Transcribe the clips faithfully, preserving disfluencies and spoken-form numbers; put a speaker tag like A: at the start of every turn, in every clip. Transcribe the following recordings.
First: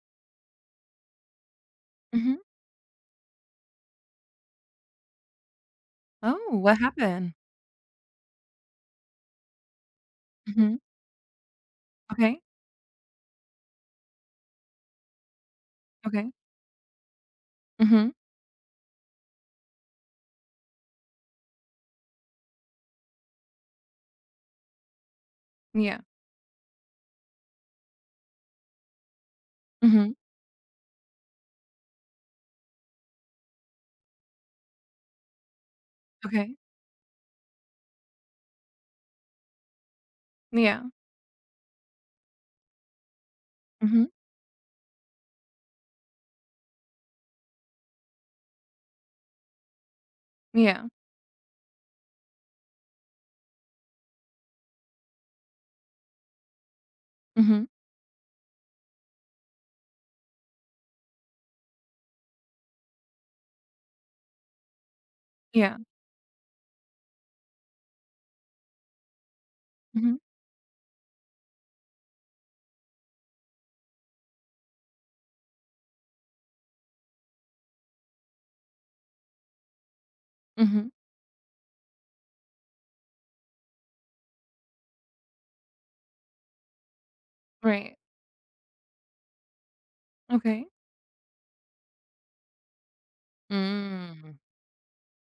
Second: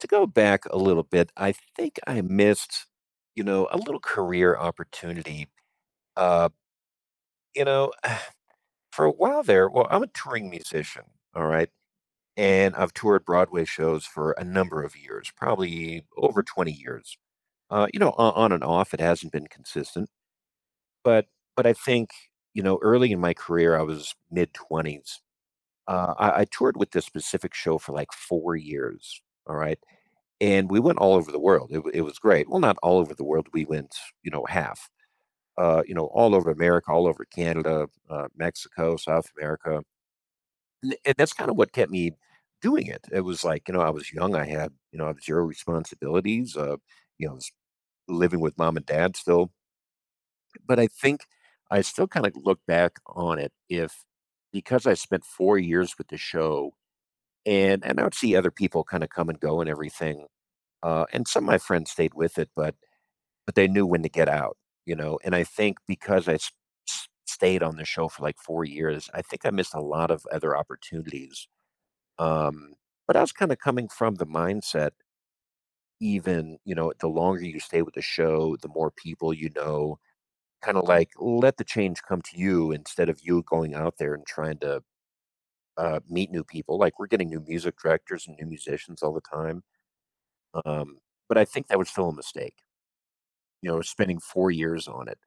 A: To go back a little bit, I think I
B: Mhm.
A: missed, you know, a little career opportunity.
B: Oh,
A: Uh,
B: what happened?
A: you know, for a while there, well, I'm a touring
B: Mhm.
A: musician, all right?
B: Okay.
A: And I've toured Broadway shows for a number of years, probably
B: Okay.
A: over twenty years. Uh, you
B: Mhm.
A: know, on, on and off, it hasn't been consistent, but but I think, you know, early in my career, I was mid twenties.
B: Yeah.
A: Uh, I, I toured with this specific show for like four years, all right?
B: Mhm.
A: And we went all over the world. It, it was great. Well, not all over the world. We went, you know, half. Uh, you know, all over
B: Okay.
A: America, all over Canada, uh, Mexico, South America,
B: Yeah.
A: and, and that's kind of what kept me doing it. It was like, you know, I
B: Mhm.
A: was young. I had, you know, I had zero responsibilities. Uh, you know, I was living with mom and dad still, but I
B: Yeah.
A: think I still kind of look back on it if because I spent four years with the show,
B: Mhm.
A: and and I would see other people kind of come and go and everything. Uh, and some of my friends stayed with it, but But they knew when to get out, you know. And I think
B: Yeah.
A: because I s s stayed on the show for, like, four years, I think I missed a lot
B: Mhm.
A: of other opportunities, um, but I was kinda coming from the mindset even, you know, the longer you stay with the show, the more people you know, kinda
B: Mhm.
A: like, let the change come to you instead of you going out there and trying to, uh, meet new people, like, we're getting new music
B: Right.
A: directors and new musicians all the time,
B: Okay.
A: um, but I think that was still a mistake, you know, spending
B: Mm.
A: four years on it,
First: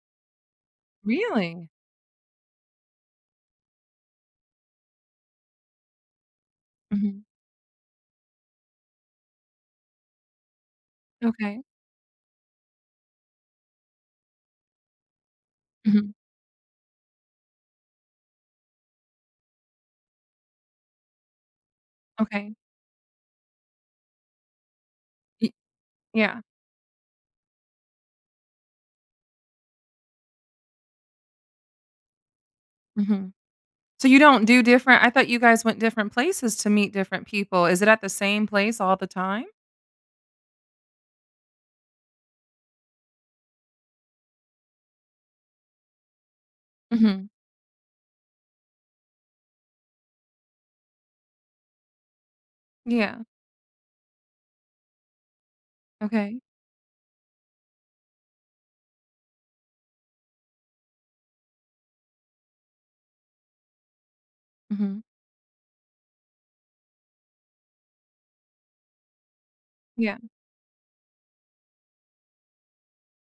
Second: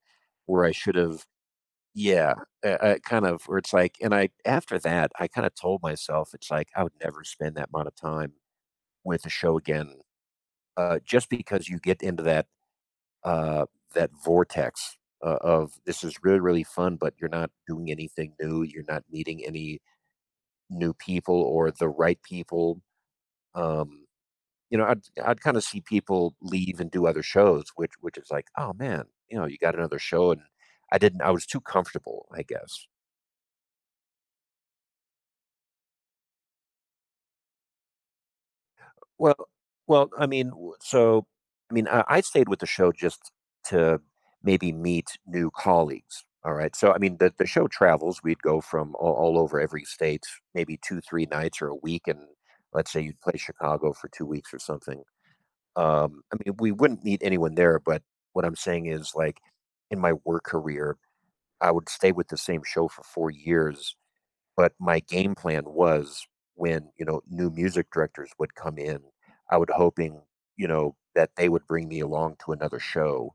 A: where I should've
B: Really?
A: Yeah, uh, uh, kind of where it's like and I after that, I kinda told myself, it's like, I would
B: Mhm.
A: never spend that amount of time with a show again, uh, just
B: Okay.
A: because you get into that, uh, that vortex o of this
B: Mhm.
A: is really, really fun, but you're not doing anything new, you're not meeting any new people or the right
B: Okay.
A: people, um, you know, I'd I'd
B: Y
A: kinda see people
B: Yeah.
A: leave and do other shows, which which is like, "Oh, man," you know, "you got another show," and I didn't I was too comfortable, I guess.
B: Mhm. So you don't do different I thought you guys went different places to meet different people. Is it at the same place all the time?
A: Well well, I mean, w so, I mean, I I stayed with the show just to maybe meet new colleagues, all right? So, I mean,
B: Mhm.
A: the the show travels, we'd go from all all over every state, maybe two, three nights or a week, and let's say you'd
B: Yeah.
A: play Chicago for two weeks or something. Um, I
B: Okay.
A: mean, we wouldn't meet anyone there, but what I'm saying is, like, in my work career, I would stay with the same show for four years, but my
B: Mhm.
A: game plan was when, you know, new music directors would come in, I would
B: Yeah.
A: hoping, you know, that they would bring me along to another show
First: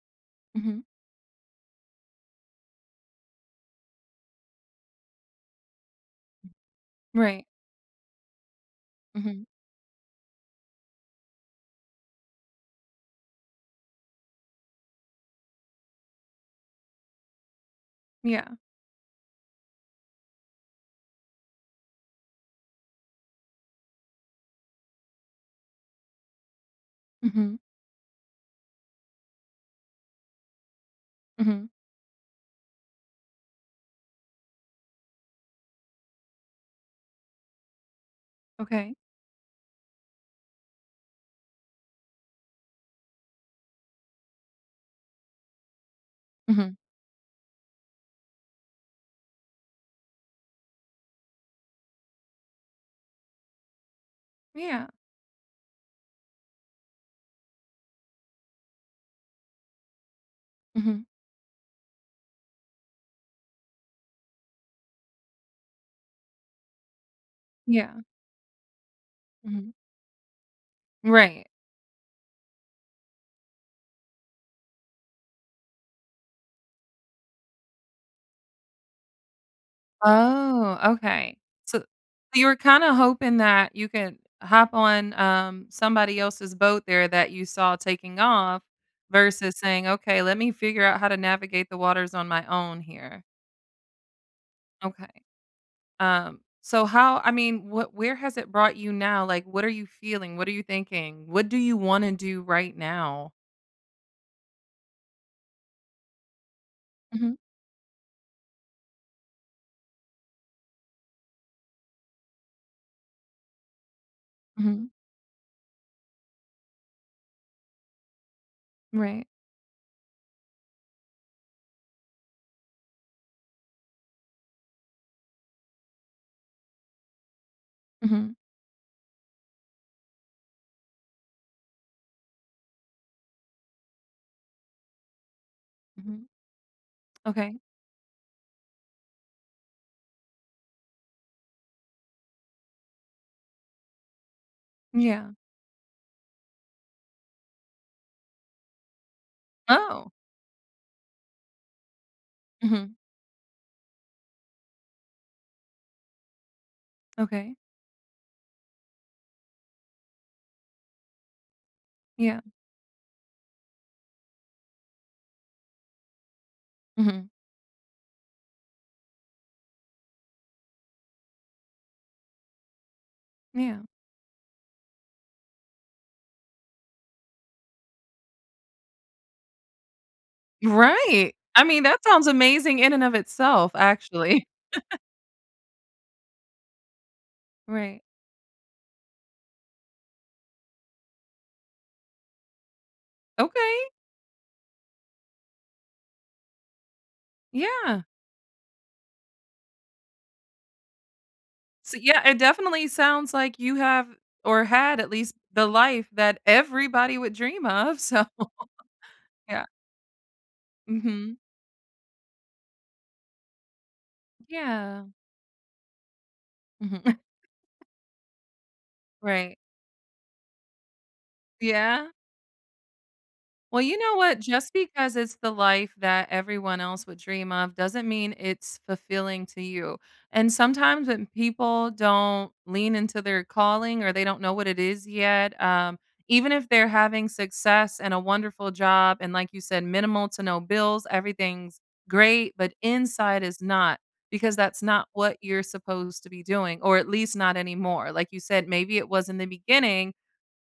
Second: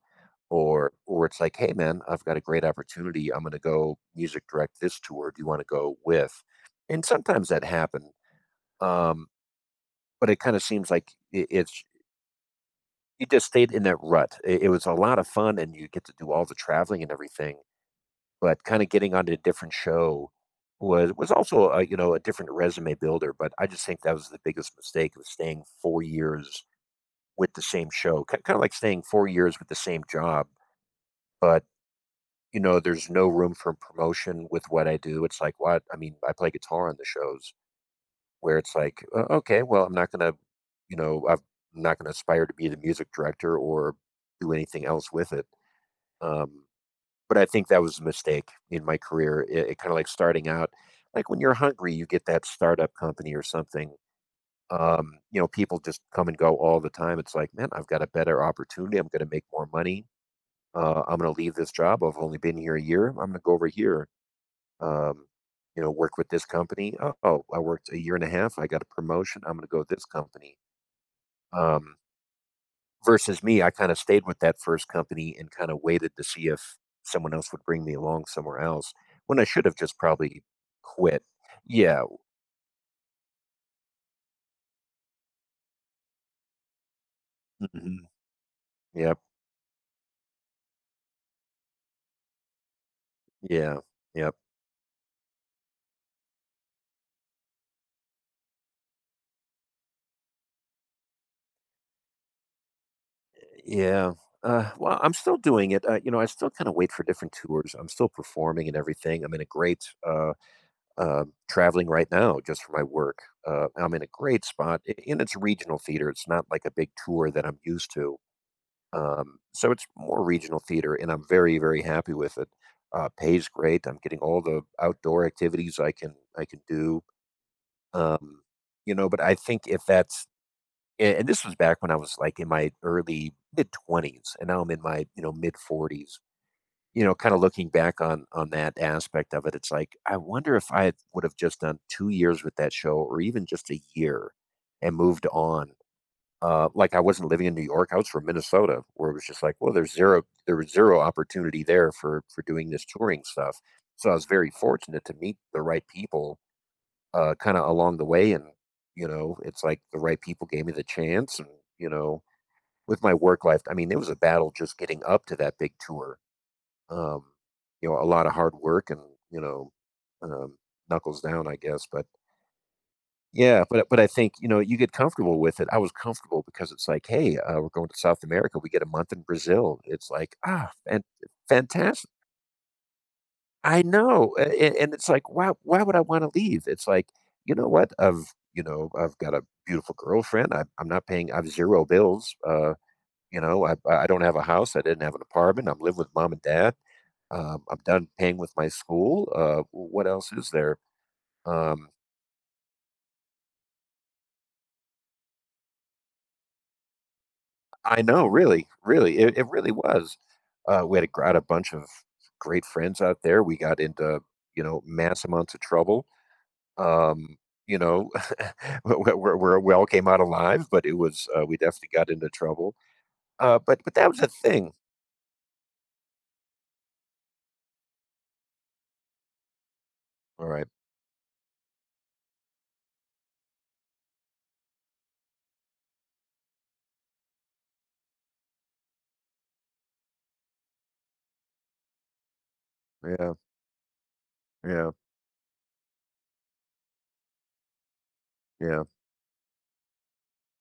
B: Mhm.
A: or or it's like, "Hey, man, I've got a great opportunity. I'm gonna go music direct this tour. Do you wanna go with?" And
B: Right.
A: sometimes that happened, um,
B: Mhm.
A: but it kinda seems like I it's you just stayed in that rut. It it was a lot of fun, and you get to do all the traveling and everything,
B: Yeah.
A: but kinda getting onto a different show was was also a, you know, a different resume builder. But I just think that was the biggest mistake was staying four years with
B: Mhm.
A: the same show, kinda like staying four years with the same job. But,
B: Mhm.
A: you know, there's no room for promotion with what I do. It's like, what? I mean, I play guitar on the shows where it's
B: Okay.
A: like, "O okay, well, I'm not gonna, you know, I've- I'm not gonna aspire to be the music director or do anything else with it." Um
B: Mhm.
A: But I think that was a mistake in my career. It, it kind of like starting out, like when you're hungry, you get that startup company or something.
B: Yeah.
A: Um, you know, people just come and go all the time. It's like, man, I've got a better opportunity. I'm going to make more money. Uh,
B: Mhm.
A: I'm going to leave this job. I've only been here a year. I'm going to go over here. Um, you know, work with this company. Oh, oh, I worked
B: Yeah.
A: a year and a half. I got a promotion. I'm going to
B: Mhm.
A: go with this company.
B: Right.
A: Um, Versus me, I kinda stayed with that first company and kinda waited to see if someone else would bring me along somewhere else, when I should have just probably
B: Oh,
A: quit.
B: okay. So so
A: Yeah.
B: you were kinda hoping that you could hop on, um, somebody else's boat there that you saw
A: Mhm.
B: taking off
A: Yep.
B: versus saying, "Okay, let me figure out how to navigate the waters on my own here."
A: Yeah. Yep.
B: Okay. Um, so how I mean, what where has it brought you now? Like, what are you feeling? What are you thinking? What do you wanna do right now?
A: Yeah. Uh, well, I'm still doing it. Uh, you know, I still kinda wait for different
B: Mhm.
A: tours. I'm still performing and everything. I'm in a great, uh, um traveling right now just for my work. Uh, I'm in a great spot,
B: Mhm.
A: a and it's regional theater. It's not like a big tour that I'm used to.
B: Right.
A: Um, so it's more regional theater, and I'm very, very happy with it. Uh, pays great. I'm getting all the outdoor activities I can I can do.
B: Mhm.
A: Um, you know, but I think if that's a- and this was back when I was like in my early mid twenties, and now I'm in my you know mid forties.
B: Mhm.
A: You know, kind of
B: Okay.
A: looking back on on that aspect of it, it's like I wonder if I would have just done two years with that show, or even just a year, and moved
B: Yeah.
A: on. Uh, like I wasn't living in New York, I was from Minnesota, where it was just like, well, there's
B: Oh.
A: zero, there was zero opportunity there for for doing this
B: Mm-hmm.
A: touring stuff. So I was very fortunate to meet the right people, uh, kind
B: Okay.
A: of along the way, and you know, it's like the right people gave me the chance, and you know,
B: Yeah.
A: with my work life, I mean, it was a battle just getting up to that big tour. Um,
B: Mhm.
A: you know, a lot of hard work and you know, um, knuckles down, I guess, but yeah,
B: Yeah.
A: but but I think, you know, you get comfortable with it. I was comfortable because it's like, "Hey, uh, we're going to South America. We get a month in Brazil." It's like, "Ah, fan
B: Right. I mean, that
A: fantastic."
B: sounds amazing in and of itself,
A: I know, a
B: actually.
A: a and it's like, "Why why would I wanna leave?" It's like, "You know what?
B: Right.
A: I've you know, I've got a beautiful girlfriend. I I'm not paying I've zero bills. Uh, you know, I
B: Okay.
A: I don't have a house. I didn't have an apartment. I'm living with mom and dad. Um, I'm
B: Yeah.
A: done paying with my school. Uh, what else is there?" Um
B: So, yeah, it definitely sounds like you have or had at least the life that everybody would dream of.
A: I
B: So,
A: know, really, really, it, it
B: yeah.
A: really was. Uh, we had a, gr- had
B: Mhm.
A: a bunch of great friends out there. We got into you know
B: Yeah.
A: mass amounts of trouble.
B: Mhm.
A: Um, you know, where, where,
B: Right.
A: where we all came out alive, but it was uh, we definitely got
B: Yeah.
A: into trouble. Uh, but
B: Well,
A: but
B: you
A: that
B: know
A: was a
B: what?
A: thing.
B: Just because it's the life that everyone else would dream of doesn't mean it's fulfilling to you.
A: All
B: And
A: right.
B: sometimes when people don't lean into their calling or they don't know what it is yet, um, even if they're having success and a wonderful job, and like you said, minimal to no bills, everything's great, but
A: Yeah.
B: inside is not because that's
A: Yeah.
B: not what you're supposed to be doing, or at least not anymore. Like you said,
A: Yeah.
B: maybe it was in the beginning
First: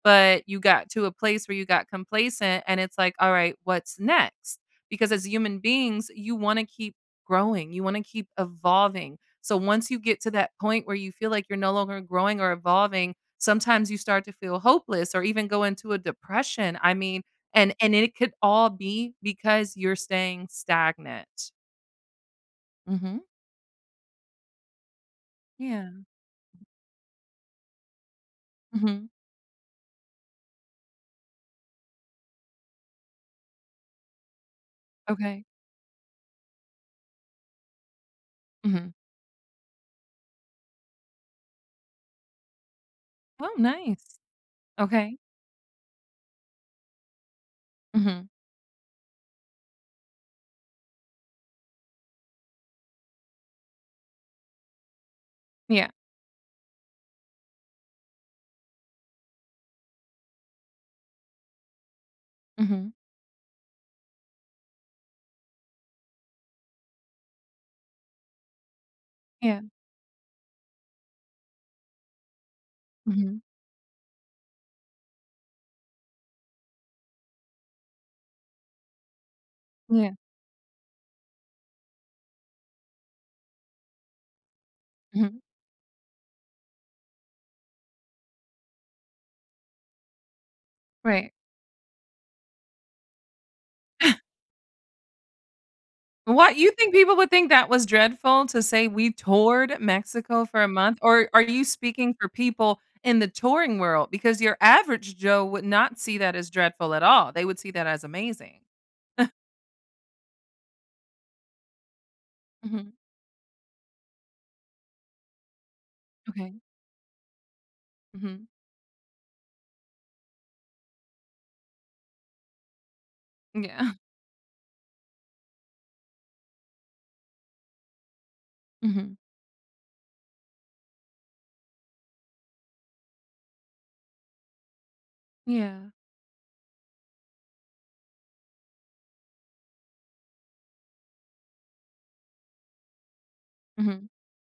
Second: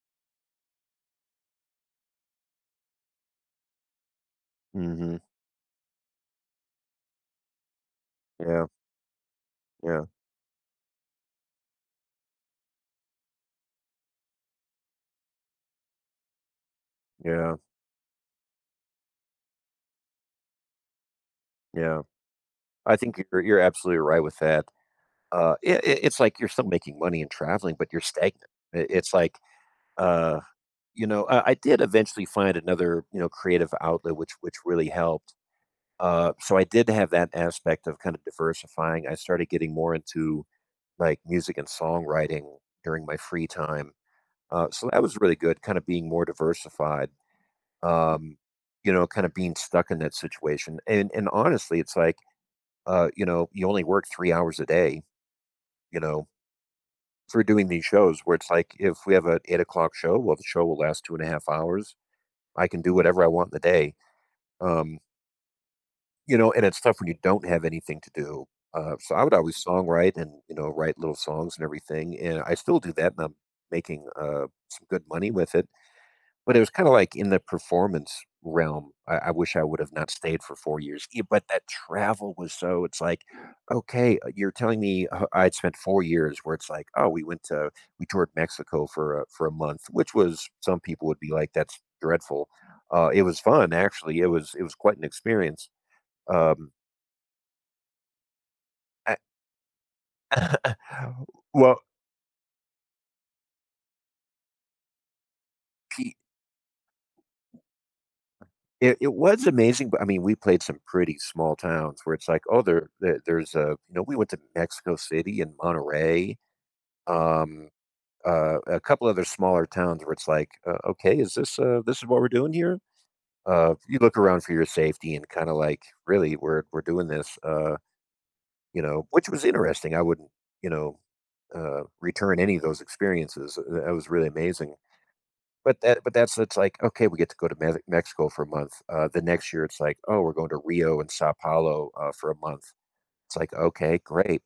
B: but you got to a place where you got complacent and it's like, "All right, what's next?" Because
A: Hmm.
B: as human beings, you wanna keep growing, you wanna keep
A: Yeah.
B: evolving. So once you
A: Yeah.
B: get to that point where you feel like you're no longer growing or evolving, sometimes you start to feel hopeless or even go into a depression. I mean,
A: Yeah.
B: and and it could all be because you're staying stagnant.
A: Yeah, I think
B: Mhm.
A: you're you're absolutely right with that. Uh, it,
B: Yeah.
A: it's like you're still making money and traveling, but you're stagnant. It,
B: Mhm.
A: it's like uh, you know, I I did eventually find another, you know, creative outlet which which really helped.
B: Okay.
A: Uh, so I did have that aspect of kind of
B: Mhm.
A: diversifying. I started getting more into like music and songwriting during my free
B: Oh,
A: time.
B: nice.
A: Uh, so that was
B: Okay.
A: really good, kind of being more diversified.
B: Mhm.
A: Um, you know, kind of being stuck in that situation. And and honestly, it's like, uh, you know, you only work three hours a day,
B: Yeah.
A: you know, for doing these shows where it's like if we have an eight o'clock show, well, the show will last two and a half hours. I can
B: Mhm.
A: do whatever I want in the day. Um, you know, and it's tough when you don't have anything to do. Uh, so I would
B: Yeah.
A: always songwrite and, you know, write little songs and everything. And I still do that and I'm
B: Mhm.
A: making uh, some good money with it. But it was kind of like in the performance realm. I, I wish I would have not
B: Yeah.
A: stayed for four years. Yeah, but that travel was so, it's like, okay, uh, you're telling me uh,
B: Mhm.
A: I'd spent four years where it's like, oh, we went to, we toured Mexico for a, for a month, which was, some people would be
B: Right.
A: like, that's dreadful. Uh, it was fun, actually. It was, it was quite an experience.
B: What
A: um,
B: you think people would think that was dreadful to say we
A: I
B: toured Mexico for a month, or are you
A: well,
B: speaking for people in the touring world? Because your average Joe would not
A: he
B: see that as dreadful at all. They would see that as amazing.
A: it it was amazing, but, I mean, we played some pretty small towns where it's like, "Oh, there
B: Mhm.
A: there there's a" you know, we went to Mexico City and Monterey,
B: Okay.
A: um,
B: Mhm.
A: uh, a couple other smaller towns where it's like, "Uh, okay, is this, uh this is what we're doing here?" Uh,
B: Yeah.
A: you look around for your safety and kinda like, "Really, we're we're doing this," uh, you know,
B: Mhm.
A: which was interesting. I wouldn't, you know, uh, return any of those experiences. That was really amazing. But
B: Yeah.
A: that but that's it's like, okay, we get to go to Mex Mexico for a month. Uh, the next year, it's like, oh, we're going to Rio and Sao Paulo uh, for a month. It's like, okay,
B: Mhm.
A: great.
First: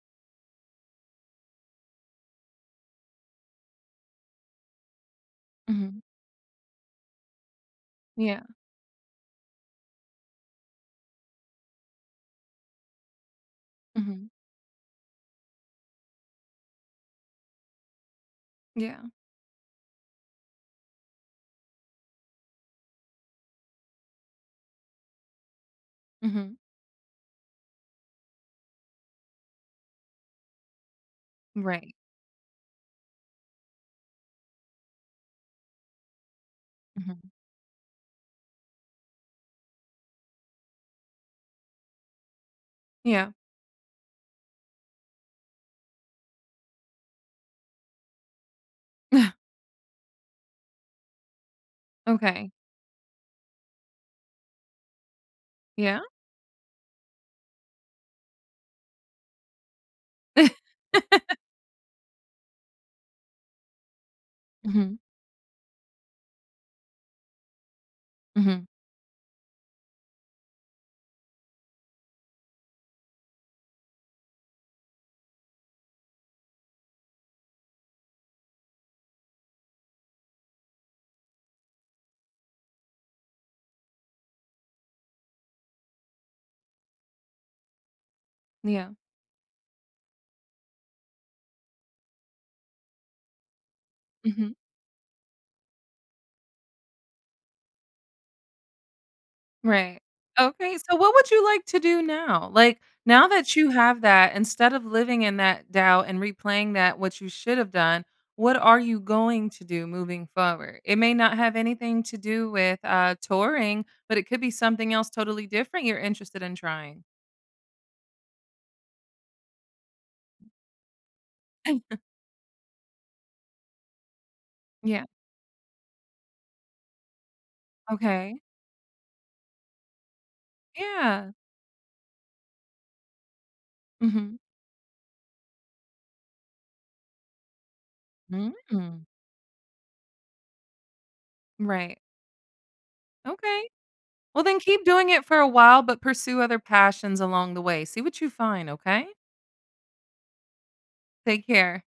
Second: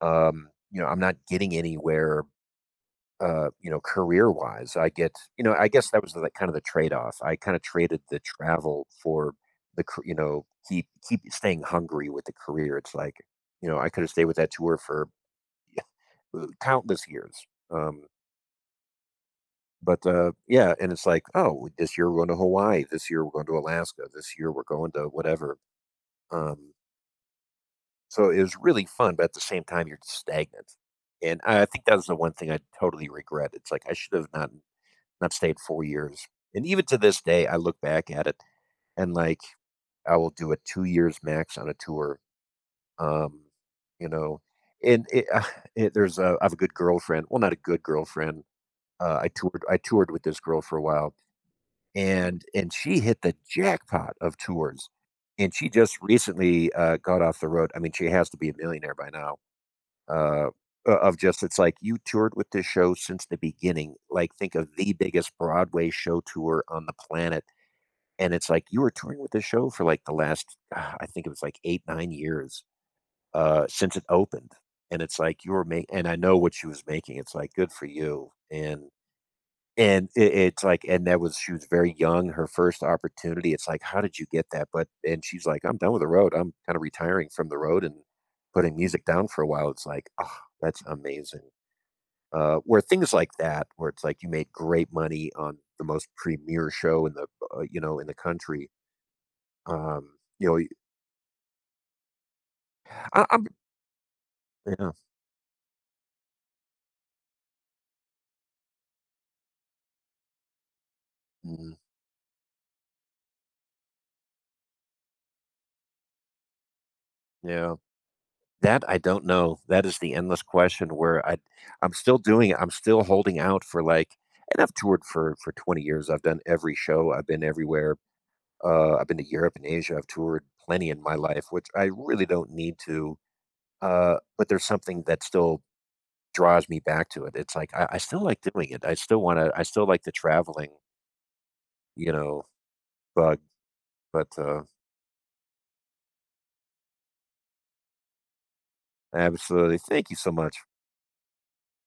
A: Um, you know, I'm not getting anywhere, uh, you know, career wise. I get, you know, I guess that
B: Mhm.
A: was the like, kind of the trade off. I kind of traded the
B: Yeah.
A: travel for the, car- you know, keep keep staying hungry with the career. It's like, you know, I could have stayed
B: Mhm.
A: with that tour for countless years. Um,
B: Yeah.
A: But, uh, yeah, and it's like, "Oh, this year we're going to Hawaii, this year we're going to Alaska, this year we're going to whatever."
B: Mhm.
A: Um, so it was really fun, but at the same time, you're just stagnant. And I I think
B: Right.
A: that was the one thing I totally regret. It's like, I should have not not stayed four years. And even to this
B: Mhm.
A: day, I look back at it and, like, I will do a two years max on a tour,
B: Yeah.
A: um, you know? And it it there's a I have a good girlfriend, well, not a good girlfriend, uh, I toured I toured with this girl for a while. And
B: Okay.
A: and she hit the jackpot of tours, and she just
B: Yeah.
A: recently, uh, got off the road. I mean, she has to be a millionaire by now, uh, o of just it's like, "You toured with this show since the beginning." Like, think of the
B: Mhm.
A: biggest Broadway show tour on the planet, and it's
B: Mhm.
A: like, "You were touring with this show for, like, the last" ah, I think it was, like, eight, nine years, uh, since it opened, and it's like, "You were making, and I know what she was making, it's like, "Good for you," and and it it's like, and that was she was very young, her first opportunity, it's like, "How did you get that?" But and she's like, "I'm done with the road, I'm kinda retiring from the road and putting
B: Yeah.
A: music down for a while." It's like, "Ah, that's amazing." Uh, where things like that, where it's like you made
B: Mhm.
A: great money on the most premier show in the, uh, you know, in the country,
B: Right.
A: um, you know,
B: Okay, so what would you like to do now? Like,
A: I
B: now
A: I'm
B: that you have that, instead of
A: yeah,
B: living in that doubt and replaying that what you should have done, what are you going to do moving forward? It may not have
A: mm,
B: anything to do with, uh, touring, but it could be something else totally different you're interested in trying.
A: yeah. That I don't know. That is the endless question where I I'm still doing it. I'm still holding out for like and I've toured
B: Yeah.
A: for for twenty years. I've done every show. I've been everywhere.
B: Okay.
A: Uh, I've been to Europe and Asia. I've toured plenty in my
B: Yeah.
A: life, which I really don't need to. Uh,
B: Mhm.
A: but there's something that still draws me back to it. It's like I, I still like doing it. I
B: Mm.
A: still want to. I still like the traveling,
B: Right.
A: you know, bug.
B: Okay.
A: But
B: Well, then
A: uh,
B: keep doing it for a while, but pursue other passions along the way. See what you find, okay?
A: absolutely, thank you so much.
B: Take care.